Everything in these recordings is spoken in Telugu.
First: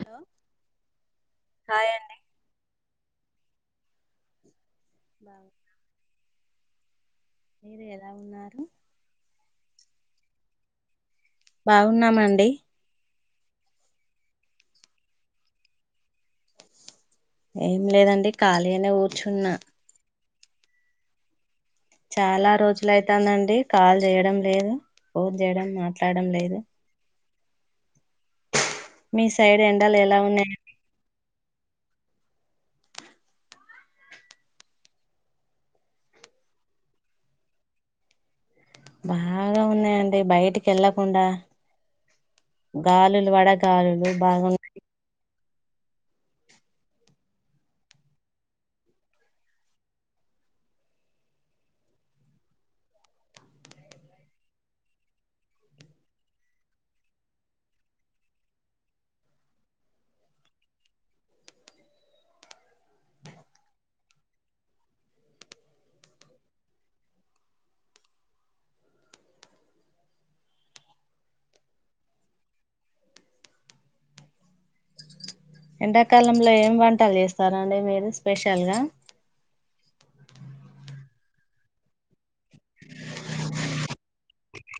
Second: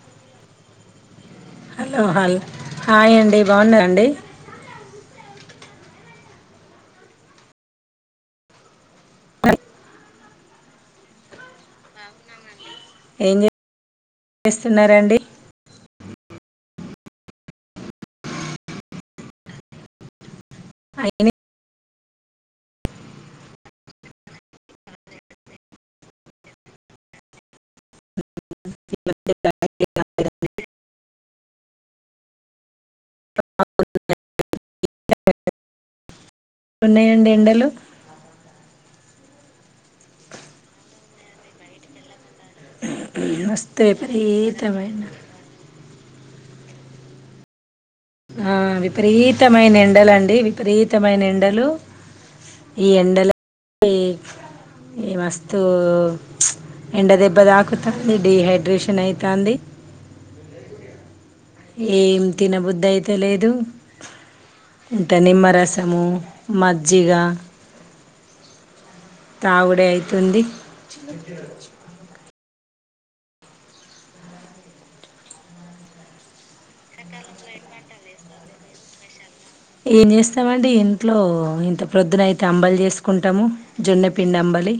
హలో హాయ్ హలో అండి హల్ హాయ్ అండి బాగున్నారా అండి బా మీరు ఎలా ఉన్నారు బాగున్నామండి ఏం చేస్తున్నారాండి ఏం లేదండి ఖాళీగనే కూర్చున్నా అయినే చాలా రోజులు అయితుందండి కాల్ చేయడం లేదు ఫోన్ చేయడం మాట్లాడడం లేదు మీ సైడ్ ఎండాల్ ఎల్ లా ఉన్నాయండి [unintelligible] ఉన్నాయండి ఎండలు బాగా ఉన్నాయి అం అంటే బయటికి ఎలా కుండా గాలులు వడ మస్తు గాలులు బాగున్నా విపరీతమైన ఆ విపరీతమైన ఎండలండి విపరీతమైన ఎండలు ఈ ఎండల ఈ మస్తు ఎండ దెబ్బ తాకుతంది డిహైడ్రేషన్ అయితాంది ఏం తినబుధ్ధి అయితలేదు ఇంత నిమ్మరసము మజ్జిగ తాగుడే అయితుంది ఎండాకాలంలో ఏమి వంటలు చేస్తారండి మీరు స్పెషల్ గా ఏం చేస్తామండి ఇంట్లో ఇంత ప్రొద్దునయితే అంబలు చేసుకుంటాము జొన్నపిండి అంబలి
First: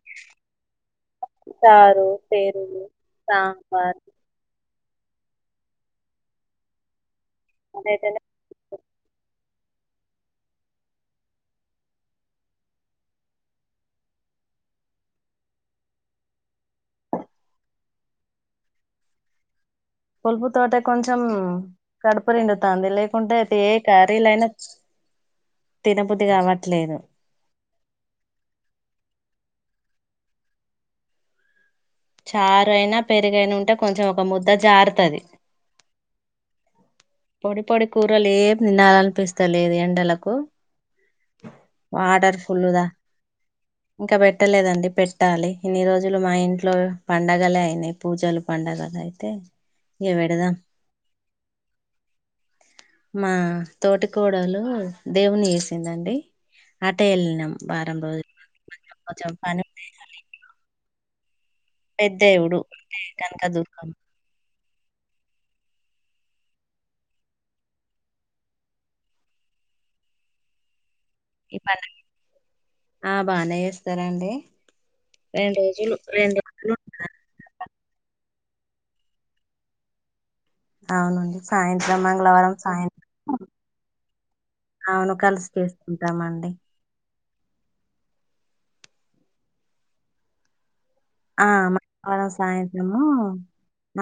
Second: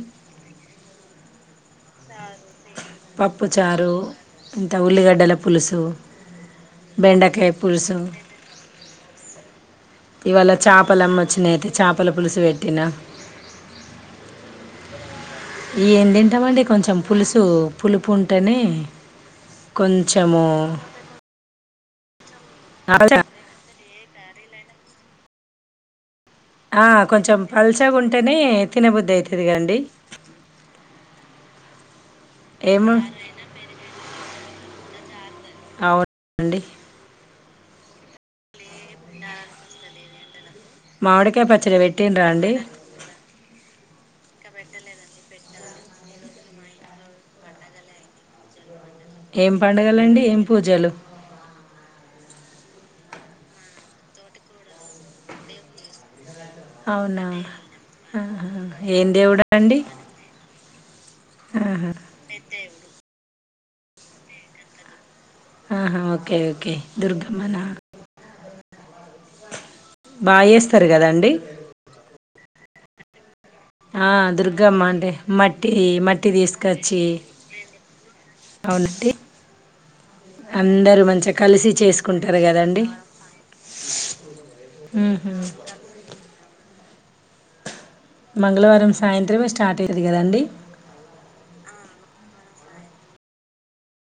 చారు పెరుగు పప్పు చారు సాంబార్ ఉల్లిగడ్డల పులుసు బెండ కాయ్ పులుసు అదైతేనే ఇవాళ చేపలు అమ్మ వచ్చినయితే చేపల పులుసు పెట్టినా ఏం తింటామండి కొంచెం పులుసు పులుపు ఉంటేనే కొంచెము పులుపుతోటే కొంచెం కడపు పూ నిండు తాంది లేకుంటే కర్రీలైనా తిన ఆ కొంచెం పల్చాగా ఉంటేనే తినబుద్దు అయిత ఇదిగండి చారు అయినా పెరుగైనా ఉంటే కొంచెం ఒక ముద దా జారుతది అవునండి పొడి పొడి కూరలు ఏ తీనాలనిపిస్తలేదు ఎండలకు పో మామిడికాయ పచ్చడి పెట్టిన్రా అండి ఇంకా పెట్టలేదండి పెట్టాలి ఇన్ని రోజులు మా ఇంట్లో పండగలే అయినాయి పూజలు పండగలు అయితే ఏం పండుగలు ఇగ అండి ఏం పెడదాం పూజలు మా తోటికోడలో దేవుని చుసిందండి అవునా ఆహా ఏం కొంచెం దేవుడు అండి ఆహా పెద్దేవుడు అంటే తను అదు కం ఆహా ఓకే ఓకే దుర్గమ్మనా బాగా చేస్త ది కదండి ఈ పండగ ఆ బానే ఆ చేస్తారండి దుర్గమ్మ అంటే రెండు మట్టి రోజులు మట్టి రెండు తీసకచ్చి రోజులు అవునండి అందరూ అవునండి మంచిగా కలిసి సాయంత్రం చేసుకుంటారు మంగళవారం కదండి సాయంత్రం అవును మ్మ్హ. కలిసి చేసుకుంటామండి మంగళవారం సాయంత్రమే స్టార్ట్ అయ్యేది కదండి ఆ మంగళవారం సాయంత్రము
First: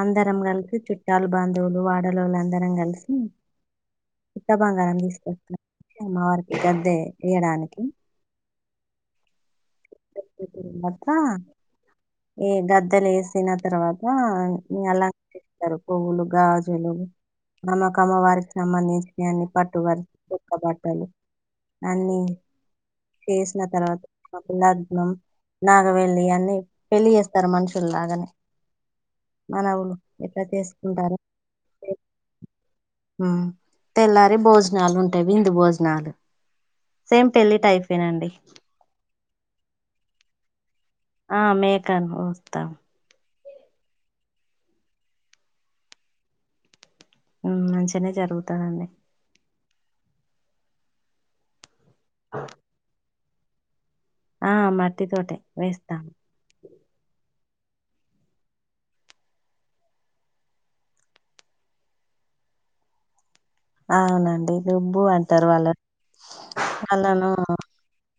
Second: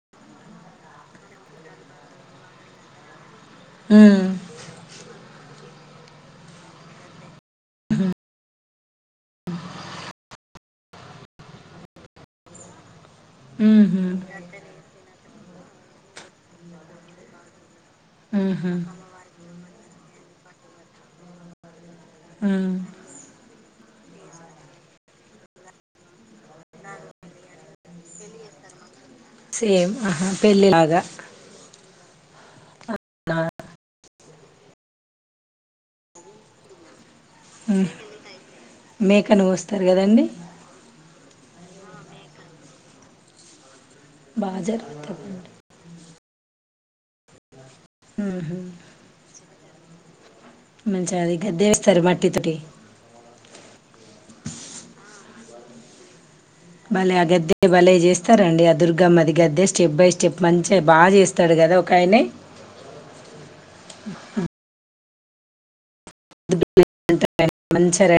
అందరం కలిసి చుట్టాలు బాంధువులు వాడలో వాళ్ళు అందరం కలిసి మ్మ్. ఇంత బాంగరం అమ్మవారికి గద్దె తీయడానికి మాత ఏ గద్దలే సిన మ్మ్హ. తర్వాత అలా పువ్వులు గాజులు అమ్మ వారికి మ్మ్హ. సంబంధించిన అన్ని పట్ అటువంటి పదార్థాలు అన్ని మ్మ్. చేసిన తర్వాత [unintelligible] నాగవెళ్ళి అన్ని పెళ్ళి చేస్తారు మనుషులులాగానే సేమ్ ఆహా పెళ్ళిలాగా తెల్లారి భోజనాలు ఉంటావి విందు భోజనాలు సేమ్ పెళ్లి టైపేనండి మేకను కోస్తారు కదండి ఆ మేకాను కోస్తాం బా జరుగుతాదండి ఉమ్ మంచి గనే మ్మ్హ. జరుగుతాధండి మచగది గద్దే సరి మట్టితోటి ఆ మట్టి తోటే వేస్తాము భలే ఆ గద్దె భలే చేస్తారండి ఆ దుర్గమ్మది గద్దె స్టెప్ బై స్టెప్ మంచిగా బాగా చేస్తాడు కదా ఒకయనే అవునండి బు అంటారు వాళ్ళ వాళ్ళను [unintelligible] మంచర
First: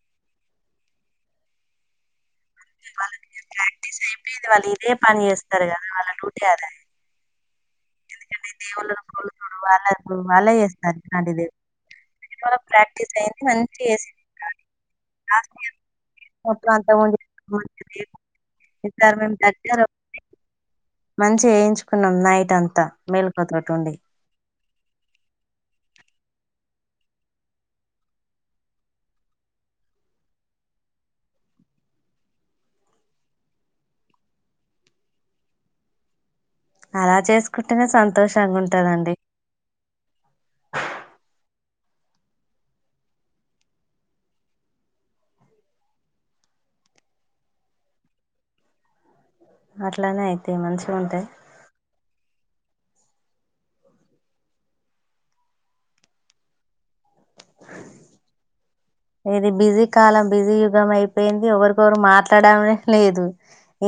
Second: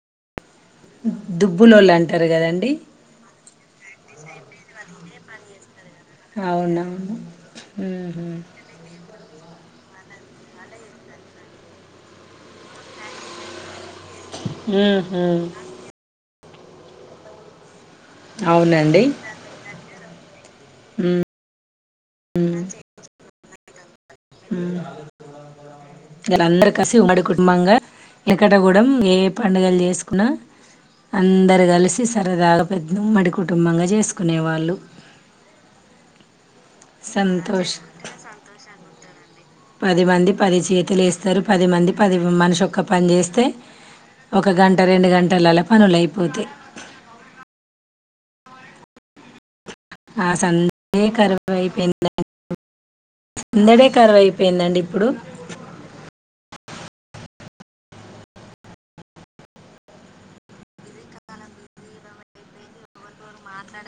దుబ్బులోళు అంటారు కదండి వాళ్ళకి ప్రాక్టీస్ అయిపోయిది వాళ్ళు ఇదే పని చేస్తారు గా అవునవును ఉ హు దేవుళ్లను [unintelligible] వాళ్ళకు వాళ్ళే చేస్తారు ఇట్లాంటిది చాలా ప్రాక్టీస్ అయింది మంచి సి మ్మ్. మొత్తం అంతమంది మన్ అవునండి ఈసారి మేము గట్టిగా మంచి వేయించుకున్నాం నైట్ అంతా మేల్ కాకండి హ్మ్మ్ మీరు అందరూ కలిసి ఉమ్మడి కుటుంబంగా ఎకట కూడా ఏ పండుగలు చేసుకున్నా అందరు కలిసి సరదాగా పెద్ద ఉమ్మడి కుటుంబంగా చేసుకునేవాళ్ళు అలా సంతోష్ చేసుకుంటేనే సంతోషంగా ఉంటదండి పది మంది పది చేతులు వేస్తారు పది మంది పది మనిషిక్క పని చేస్తే ఒక గంట రెండు గంటలలా పనులు అయిపోతాయి. అట్లానే ఆ అయితే మంచిగా సంధే ఉంటాయి కరువైప సందడే కరువై అయిపోయిందండి ఇప్పుడు ఇది బిజీ కాలం బిజీ యుగం అయిపోయింది ఎవరికొవరు మాట్లాడమ లేదు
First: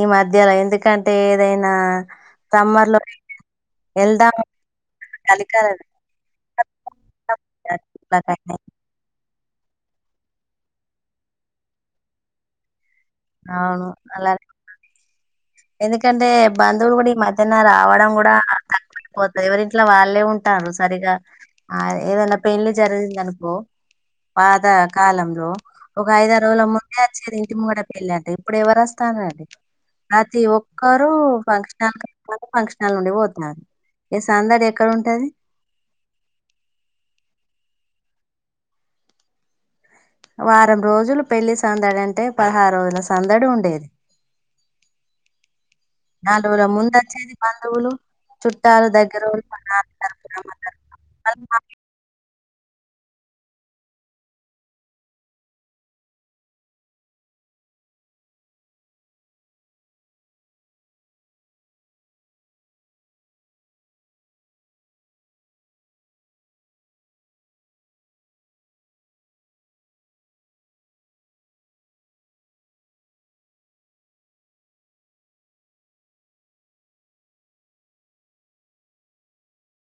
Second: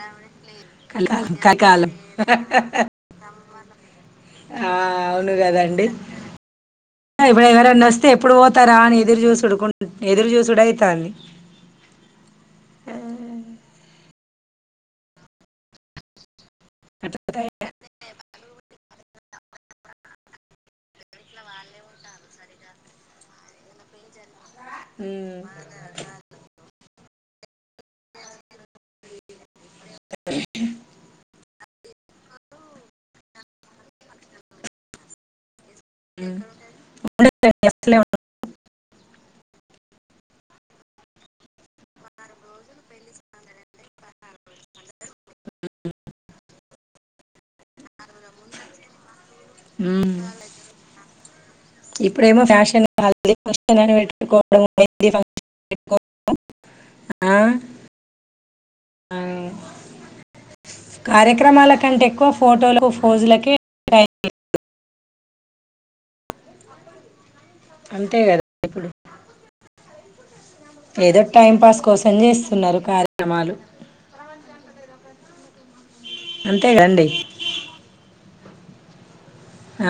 ఈ మధ్యలో ఎందుకంటే ఏదైనా సమ్మర్ లో వెళ్దాం కలికాలం అంటే సమ్మర్ లో ఎదురు చూసుడయితాన్ని అవును అలా ఎందుకంటే బంధువులు కూడా ఈ మధ్యన రావడం కూడా తక్కుపోతురు ఎవరి ఇట్లా వాళ్ళే ఉంటారు సరిగా ఆ ఏదనా పెళ్లి జరిగిందనుకో పాత కాలంలో అట్లా ఒక ఐద రోజుల ముందు ఇచ్చారు ఇంటి ముంగడ పెళ్ళి అంటే ఇప్పుడు ఎవరు వస్తన్నారండి ప్రతి ఒక్కరుూ ఫంక్షన్ ఫంక్షన్ల్ నుండి పోతున్నా ఈ సందడి ఎక్కడ ఉంటది హ్మ్మ్ [inaudible] వారం రోజులు పెళ్లి సందడి అంటే పదహారు రోజుల సందడి ఉండేది నాలుగుోజల ముందు వచ్చేది బంధువులు చుట్టాలు దగ్గరోలు హ్మ్మ్ అనా ఇప్పుడేమో ఫ్యాషన్ అ పెట్కో కార్యక్రమాల కంటే ఎక్కువ ఫోటోలు ఫజులక అంతే కదా ఇప్పుడు ఏదో టైం పాస్ కోసం చేస్తున్నారు కార్యక్రమాలు అంతేగాండి ఆ